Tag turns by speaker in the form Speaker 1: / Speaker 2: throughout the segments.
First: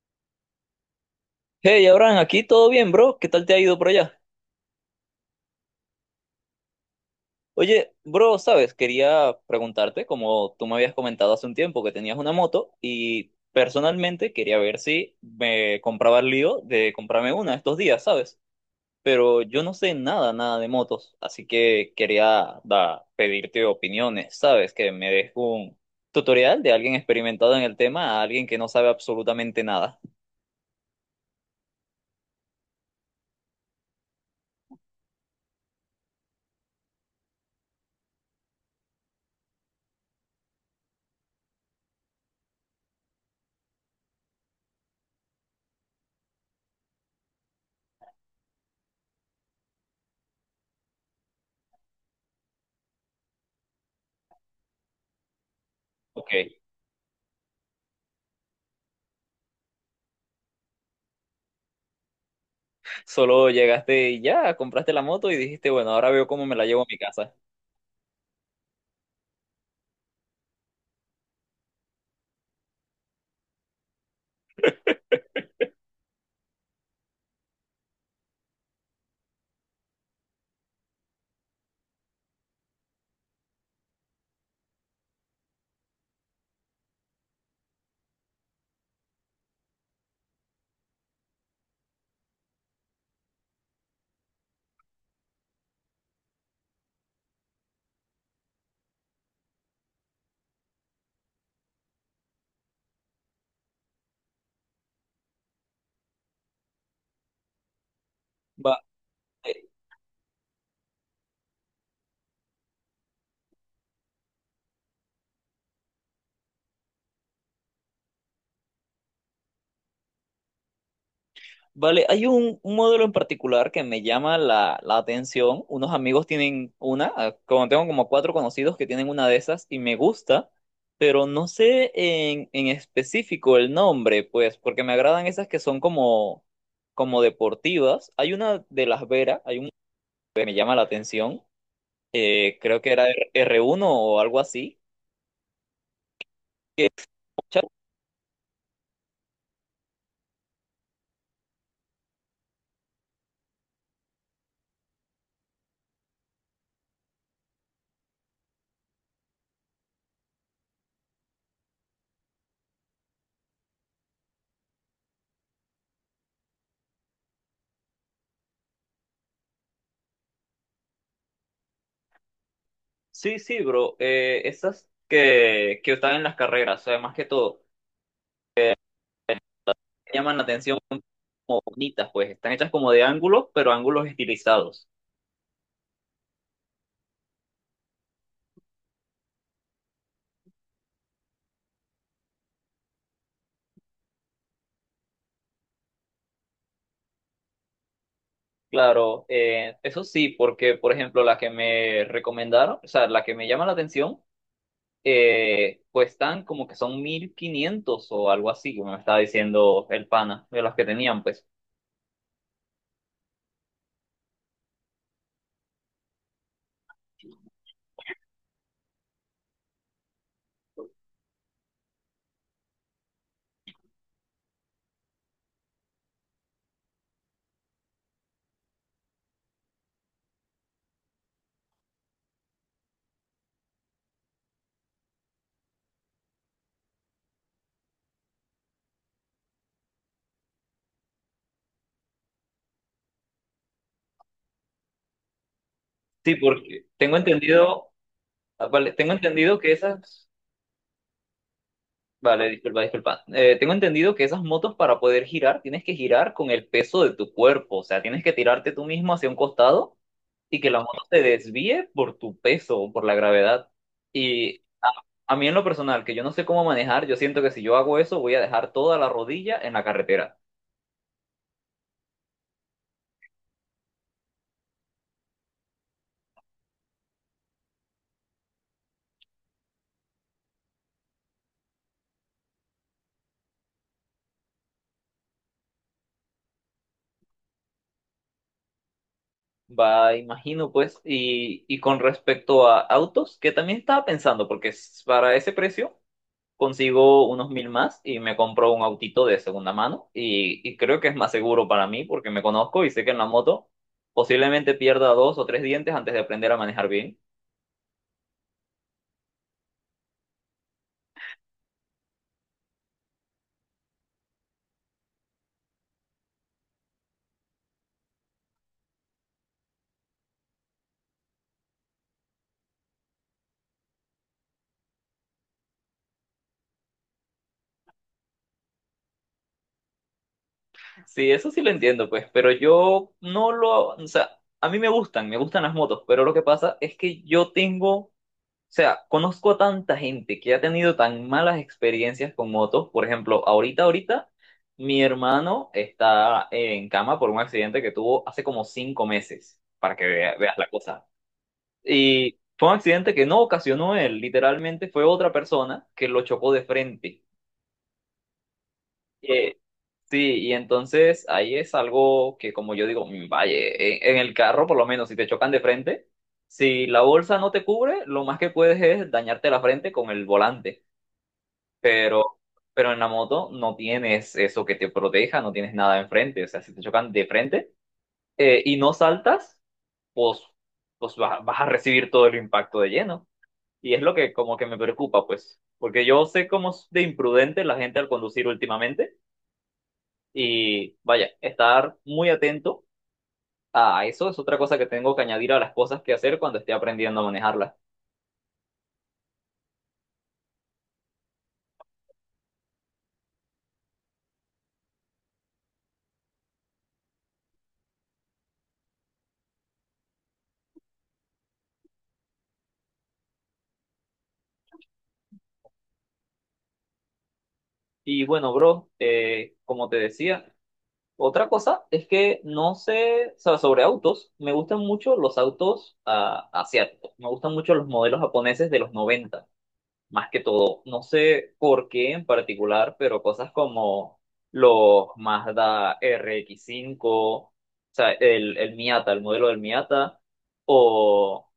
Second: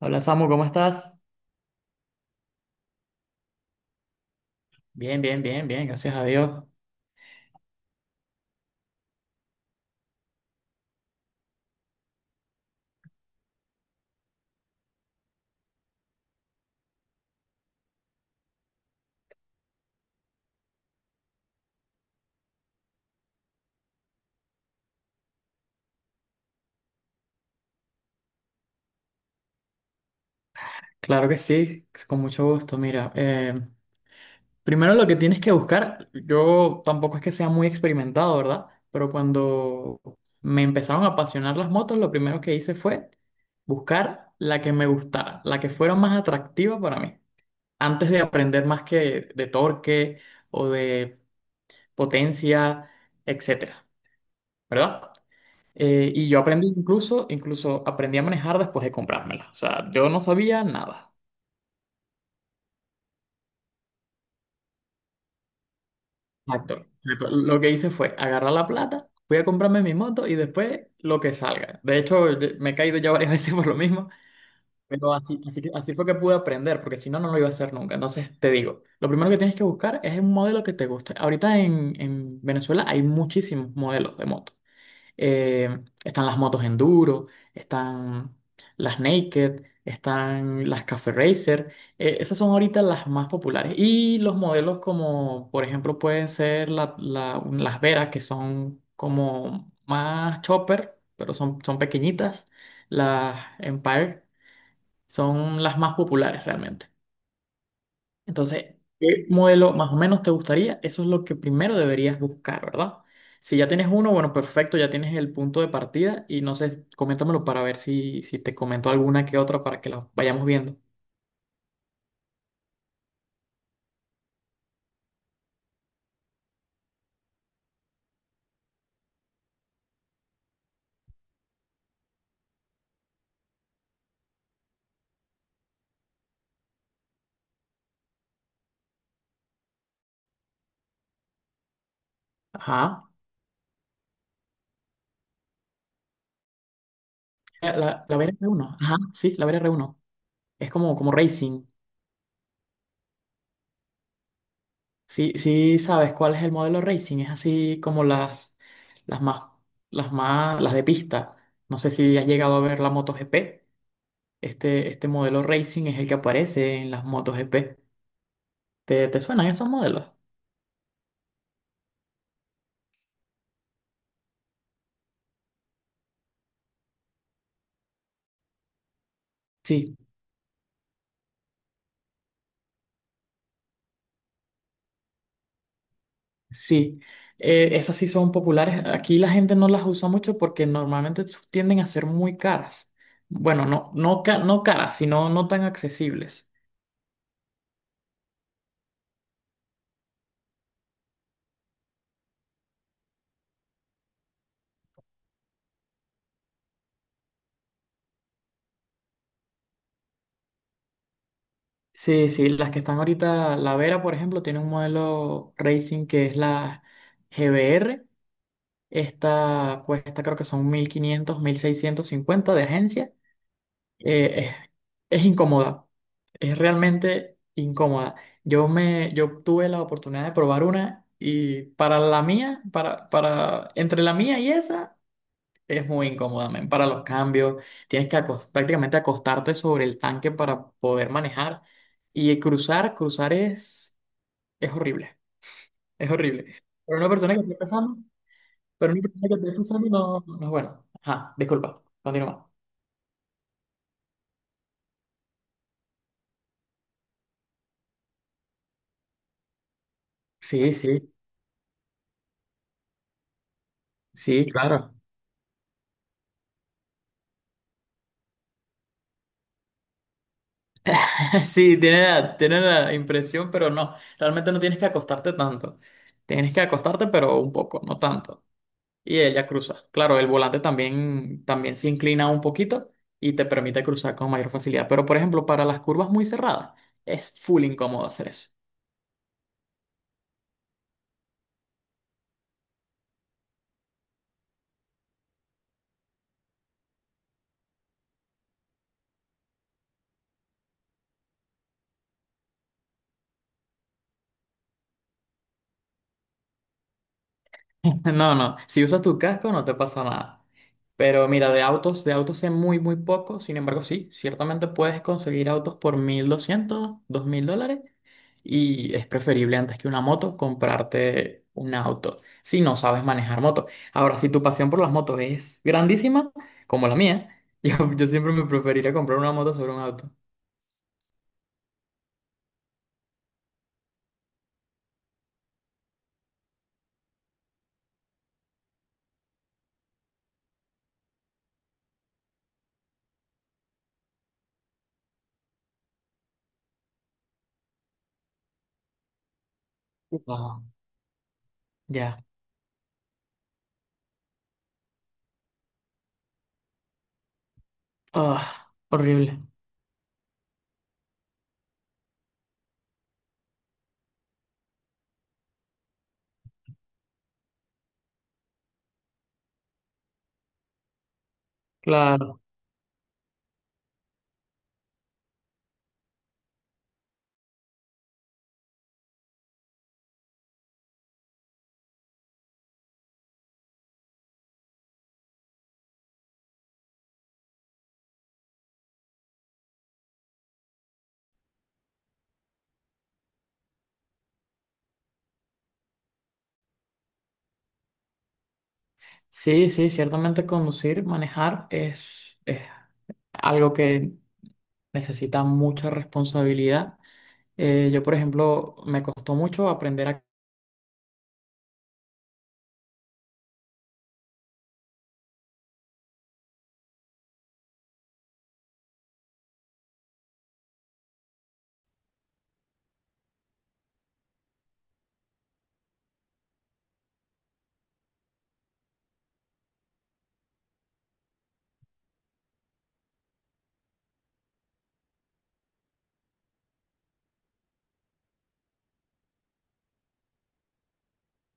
Speaker 1: Hola Samu, ¿cómo estás?
Speaker 2: Hey, Abraham, aquí todo bien, bro. ¿Qué tal te ha ido por allá?
Speaker 1: Bien, bien, bien, bien, gracias a Dios.
Speaker 2: Oye, bro, sabes, quería preguntarte, como tú me habías comentado hace un tiempo que tenías una moto y personalmente quería ver si me compraba el lío de comprarme una estos días, ¿sabes? Pero yo no sé nada, nada de motos, así que quería pedirte opiniones, ¿sabes? Que me des un tutorial de alguien experimentado en el tema a alguien que no sabe absolutamente nada.
Speaker 1: Claro que sí, con mucho gusto. Mira, primero lo que tienes que buscar, yo tampoco es que sea muy experimentado, ¿verdad? Pero cuando me empezaron a apasionar las motos, lo primero que hice fue buscar la que me gustara, la que fuera más atractiva para mí. Antes de aprender más que de torque o de potencia, etcétera, ¿verdad? Y
Speaker 2: Ok.
Speaker 1: yo aprendí incluso aprendí a manejar después de comprármela. O sea, yo no sabía nada.
Speaker 2: Solo llegaste y ya, compraste la moto y dijiste, bueno, ahora veo cómo me la llevo a
Speaker 1: Exacto.
Speaker 2: mi
Speaker 1: Exacto.
Speaker 2: casa.
Speaker 1: Lo que hice fue agarrar la plata, fui a comprarme mi moto y después lo que salga. De hecho, me he caído ya varias veces por lo mismo, pero así, así, así fue que pude aprender, porque si no, no lo iba a hacer nunca. Entonces, te digo, lo primero que tienes que buscar es un modelo que te guste. Ahorita en Venezuela hay muchísimos modelos de moto. eh, Están las motos enduro, están las naked, están las Cafe Racer. Esas son ahorita las más populares. Y los modelos como, por ejemplo, pueden ser las Veras, que son como más chopper, pero son pequeñitas. Las Empire son las más populares realmente.
Speaker 2: Va,
Speaker 1: Entonces, ¿qué
Speaker 2: eh,
Speaker 1: modelo más o menos te gustaría? Eso es lo que primero deberías buscar, ¿verdad? Si ya tienes uno, bueno, perfecto, ya tienes el punto de partida y no sé, coméntamelo para ver si te comento alguna que otra para que la vayamos viendo.
Speaker 2: vale, hay un modelo en particular que me llama la atención. Unos amigos tienen una, como tengo como cuatro conocidos que tienen una de esas y me gusta, pero no sé en específico el nombre, pues, porque me agradan esas que son como, como deportivas. Hay una de Las Veras, hay un que me llama la atención, creo que era
Speaker 1: Ajá.
Speaker 2: Uno o algo así.
Speaker 1: La VR1. Ajá, sí, la VR Uno. Es como racing. Sí, sí, sabes cuál es el modelo racing. Es así como las más, las las de pista. No sé si has llegado a ver la MotoGP. Este modelo racing es el que aparece en las MotoGP. ¿Te suenan esos modelos?
Speaker 2: Sí, sí, bro. Esas que están en las carreras, o sea, más que todo,
Speaker 1: Sí,
Speaker 2: llaman la atención como bonitas, pues están hechas como de ángulos, pero ángulos estilizados.
Speaker 1: sí, esas sí son populares. Aquí la gente no las usa mucho porque normalmente tienden a ser muy caras. Bueno, no, no, no caras, sino no tan accesibles.
Speaker 2: Claro, eso sí, porque por ejemplo la que me recomendaron, o sea, la que me llama la atención, pues están como que son 1.500 o algo así, como me estaba diciendo el pana de las que tenían, pues.
Speaker 1: Sí, sí, las que están ahorita, la Vera, por ejemplo, tiene un modelo Racing que es la GBR. Esta cuesta creo que son mil 1.500 1.650 de agencia. Eh, es, es incómoda, es realmente incómoda. Yo tuve la oportunidad de probar una y para la mía, para entre la mía y esa, es muy incómoda, men, para los cambios. Tienes que prácticamente acostarte sobre el tanque para poder manejar y cruzar es horrible, es
Speaker 2: Sí,
Speaker 1: horrible.
Speaker 2: porque
Speaker 1: Pero una
Speaker 2: tengo
Speaker 1: persona que esté
Speaker 2: entendido,
Speaker 1: empezando,
Speaker 2: vale,
Speaker 1: pero una
Speaker 2: tengo
Speaker 1: persona que esté
Speaker 2: entendido que
Speaker 1: empezando no,
Speaker 2: esas...
Speaker 1: no es bueno. Ajá, disculpa, continúa.
Speaker 2: Vale, disculpa, disculpa. Tengo entendido que esas motos para poder girar tienes que girar con el peso de tu cuerpo, o sea, tienes que tirarte tú mismo hacia un costado y que
Speaker 1: Sí,
Speaker 2: la moto
Speaker 1: sí,
Speaker 2: se desvíe por tu peso o por la gravedad.
Speaker 1: sí,
Speaker 2: Y a,
Speaker 1: claro.
Speaker 2: a mí en lo personal, que yo no sé cómo manejar, yo siento que si yo hago eso voy a dejar toda la rodilla en la carretera.
Speaker 1: Sí, tiene la impresión, pero no. Realmente no tienes que acostarte tanto. Tienes que acostarte, pero un poco, no tanto. Y ella cruza. Claro, el volante también se inclina un poquito y te permite cruzar con mayor facilidad. Pero, por ejemplo, para las curvas muy cerradas, es full incómodo hacer eso.
Speaker 2: Va, imagino pues, y con respecto a autos, que también estaba pensando, porque s- para ese precio, consigo unos mil más y me compro un autito de segunda mano y creo que es más seguro para mí porque me conozco y sé que en la moto posiblemente pierda dos o tres dientes antes de aprender a manejar bien.
Speaker 1: No, no, si usas tu casco no te pasa nada. Pero mira, de autos sé muy, muy poco. Sin embargo, sí, ciertamente puedes conseguir autos por 1.200, $2.000. Y es preferible antes que una moto comprarte un auto si no sabes manejar moto. Ahora, si tu pasión por las motos es grandísima, como la mía, yo siempre me preferiría comprar una moto sobre un auto.
Speaker 2: Sí, eso sí lo entiendo, pues, pero yo no lo, o sea, a mí me gustan las motos, pero lo que pasa es que yo tengo... O sea, conozco a tanta gente que ha tenido tan malas experiencias con motos. Por ejemplo, ahorita, ahorita, mi hermano está en cama por un accidente que tuvo hace como 5 meses, para que veas
Speaker 1: Ah,
Speaker 2: la cosa.
Speaker 1: ya.
Speaker 2: Y fue un accidente que no ocasionó él, literalmente fue otra persona que lo chocó de frente.
Speaker 1: Ah, horrible.
Speaker 2: Eh, sí, y entonces ahí es algo que, como yo digo, vaya, en el carro, por lo menos, si te chocan de frente. Si la bolsa no te cubre, lo más que puedes es dañarte la frente con el volante. Pero,
Speaker 1: Claro.
Speaker 2: pero en la moto no tienes eso que te proteja, no tienes nada enfrente. O sea, si te chocan de frente y no saltas, pues, pues vas a recibir todo el impacto de lleno. Y es lo que como que me preocupa, pues, porque yo sé cómo es de imprudente la gente al conducir últimamente. Y vaya, estar muy atento a eso es otra cosa que tengo que añadir a las cosas que hacer cuando esté aprendiendo a manejarlas.
Speaker 1: Sí, sí, ciertamente conducir, manejar es algo que necesita mucha responsabilidad. Yo, por ejemplo, me costó mucho aprender a...
Speaker 2: Y bueno, bro, como te decía, otra cosa es que no sé, o sea, sobre autos, me gustan mucho los autos asiáticos, me gustan mucho los modelos japoneses de los 90, más que todo. No sé por qué en particular, pero cosas como los Mazda RX5, o sea, el Miata, el modelo del Miata, o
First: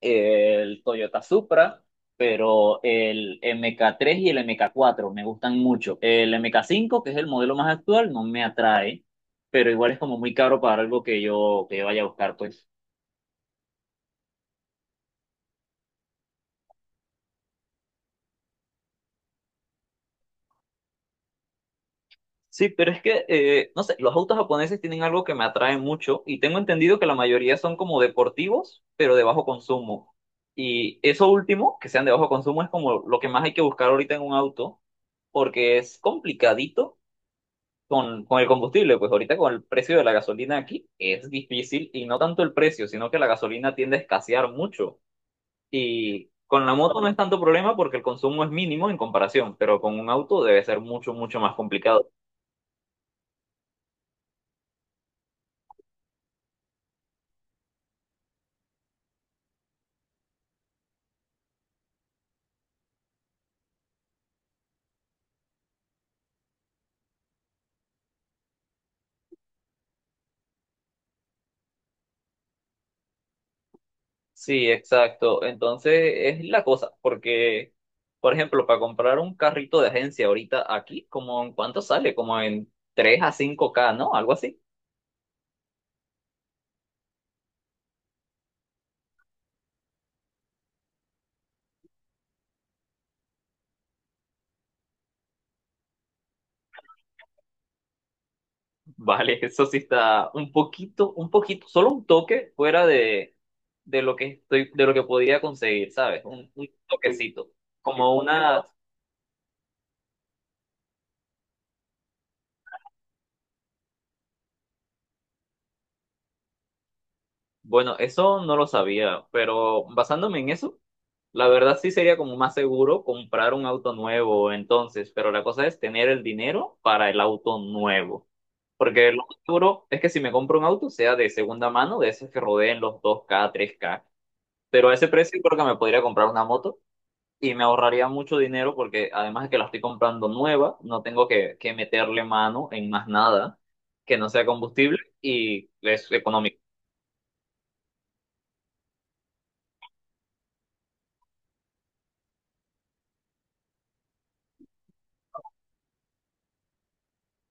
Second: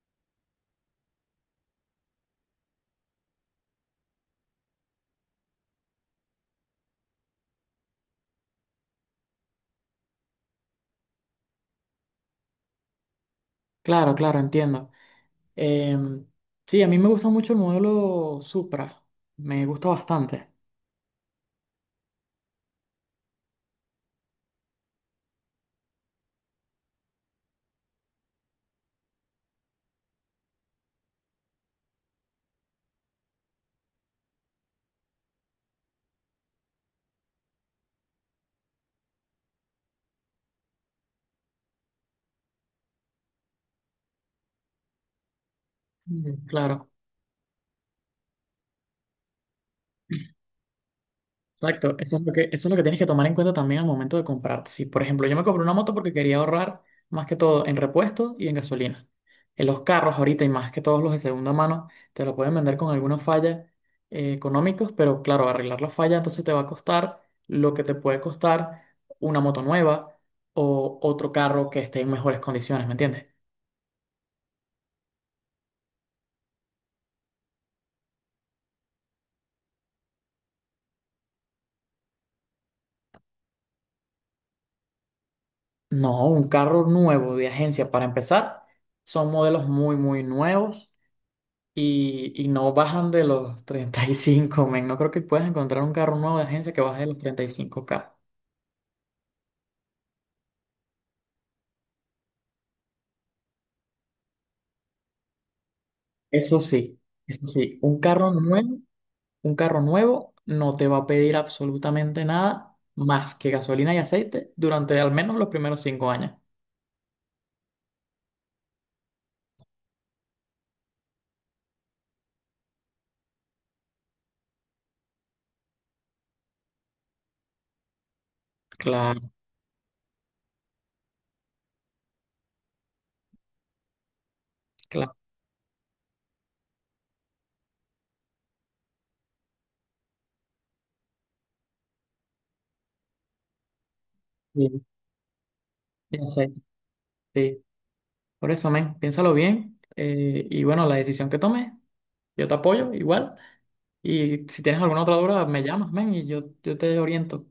Speaker 2: el Toyota Supra, pero el MK3 y el MK4 me gustan mucho. El MK5, que es el modelo más actual, no me atrae, pero igual es como muy caro para algo que yo vaya a buscar, pues.
Speaker 1: Claro, claro, entiendo. Em, sí, a mí me gusta mucho el modelo Supra, me gusta bastante.
Speaker 2: Sí, pero es que, no sé, los autos japoneses tienen algo que me atrae mucho y tengo entendido que la mayoría son como deportivos, pero de bajo consumo. Y eso último, que sean de bajo consumo, es como lo que más hay que buscar ahorita en un auto, porque es complicadito con el combustible, pues ahorita con el precio de la gasolina aquí es difícil y no tanto el precio, sino que la gasolina tiende a escasear mucho. Y
Speaker 1: Mm,
Speaker 2: con la
Speaker 1: claro.
Speaker 2: moto no es tanto problema porque el consumo es mínimo en comparación, pero con un auto debe ser mucho, mucho más
Speaker 1: Exacto,
Speaker 2: complicado.
Speaker 1: eso es lo que tienes que tomar en cuenta también al momento de comprarte. Si, por ejemplo, yo me compré una moto porque quería ahorrar más que todo en repuestos y en gasolina. En los carros ahorita y más que todos los de segunda mano, te lo pueden vender con alguna falla económicos, pero claro, arreglar la falla entonces te va a costar lo que te puede costar una moto nueva o otro carro que esté en mejores condiciones, ¿me entiendes?
Speaker 2: Sí, exacto. Entonces es la cosa, porque, por ejemplo, para comprar un carrito de agencia ahorita aquí, como en cuánto sale, como en 3 a 5K, ¿no? Algo así.
Speaker 1: No, un carro nuevo de agencia para empezar, son modelos muy, muy nuevos y no bajan de los 35 men. No creo que puedas encontrar un carro nuevo de agencia que baje de los 35K.
Speaker 2: Vale, eso sí está un poquito, solo un toque fuera de lo que estoy, de lo que podía conseguir, ¿sabes? Un,
Speaker 1: Eso
Speaker 2: un
Speaker 1: sí, eso
Speaker 2: toquecito.
Speaker 1: sí,
Speaker 2: Como una,
Speaker 1: un carro nuevo no te va a pedir absolutamente nada más que gasolina y aceite durante al menos los primeros 5 años.
Speaker 2: bueno, eso no lo sabía, pero basándome en eso, la verdad sí sería como más seguro comprar un auto nuevo entonces, pero la cosa es tener el dinero para el auto nuevo. Porque lo
Speaker 1: Claro,
Speaker 2: más seguro es que si me compro un auto sea de segunda mano, de esos que rodeen los 2K-3K. Pero a ese
Speaker 1: claro.
Speaker 2: precio creo que me podría comprar una moto y me ahorraría mucho dinero porque además de que la estoy comprando nueva, no tengo que meterle mano en más nada que no sea
Speaker 1: Sí,
Speaker 2: combustible y es
Speaker 1: y
Speaker 2: económico.
Speaker 1: aceite, sí. Por eso, men, piénsalo bien. Y bueno, la decisión que tomes, yo te apoyo igual. Y si tienes alguna otra duda, me llamas, men, y yo te oriento.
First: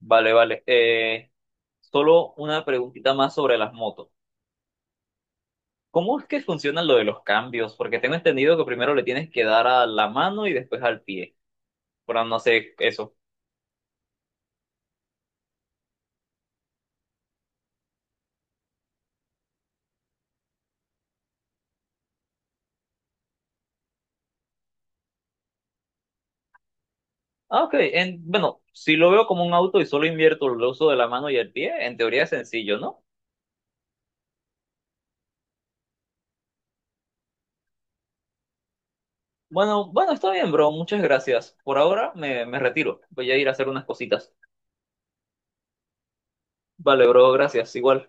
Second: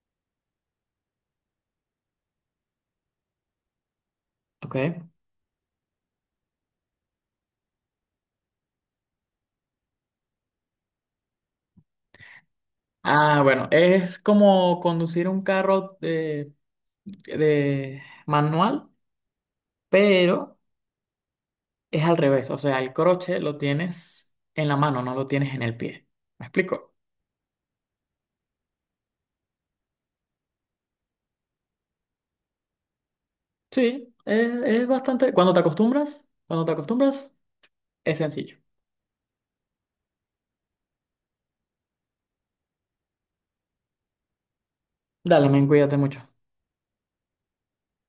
Speaker 2: Vale, vale. Solo una preguntita más sobre las motos.
Speaker 1: Ok.
Speaker 2: ¿Cómo es que funciona lo de los cambios? Porque tengo entendido que primero le tienes que dar a la mano y después al pie. Pero no sé eso.
Speaker 1: Ah, bueno, es como conducir un carro de manual, pero es al revés. O sea, el croche lo tienes en la mano, no lo tienes en el pie. ¿Me explico?
Speaker 2: Ah, ok. En- bueno, si lo veo como un auto y solo invierto el uso de la mano y el pie, en teoría es sencillo, ¿no?
Speaker 1: Sí, es bastante. Cuando te acostumbras, es sencillo.
Speaker 2: Bueno, bueno, está bien, bro. Muchas gracias. Por ahora me retiro. Voy a ir a hacer unas cositas.
Speaker 1: Dale, men, cuídate mucho.
Speaker 2: Vale, bro, gracias. Igual.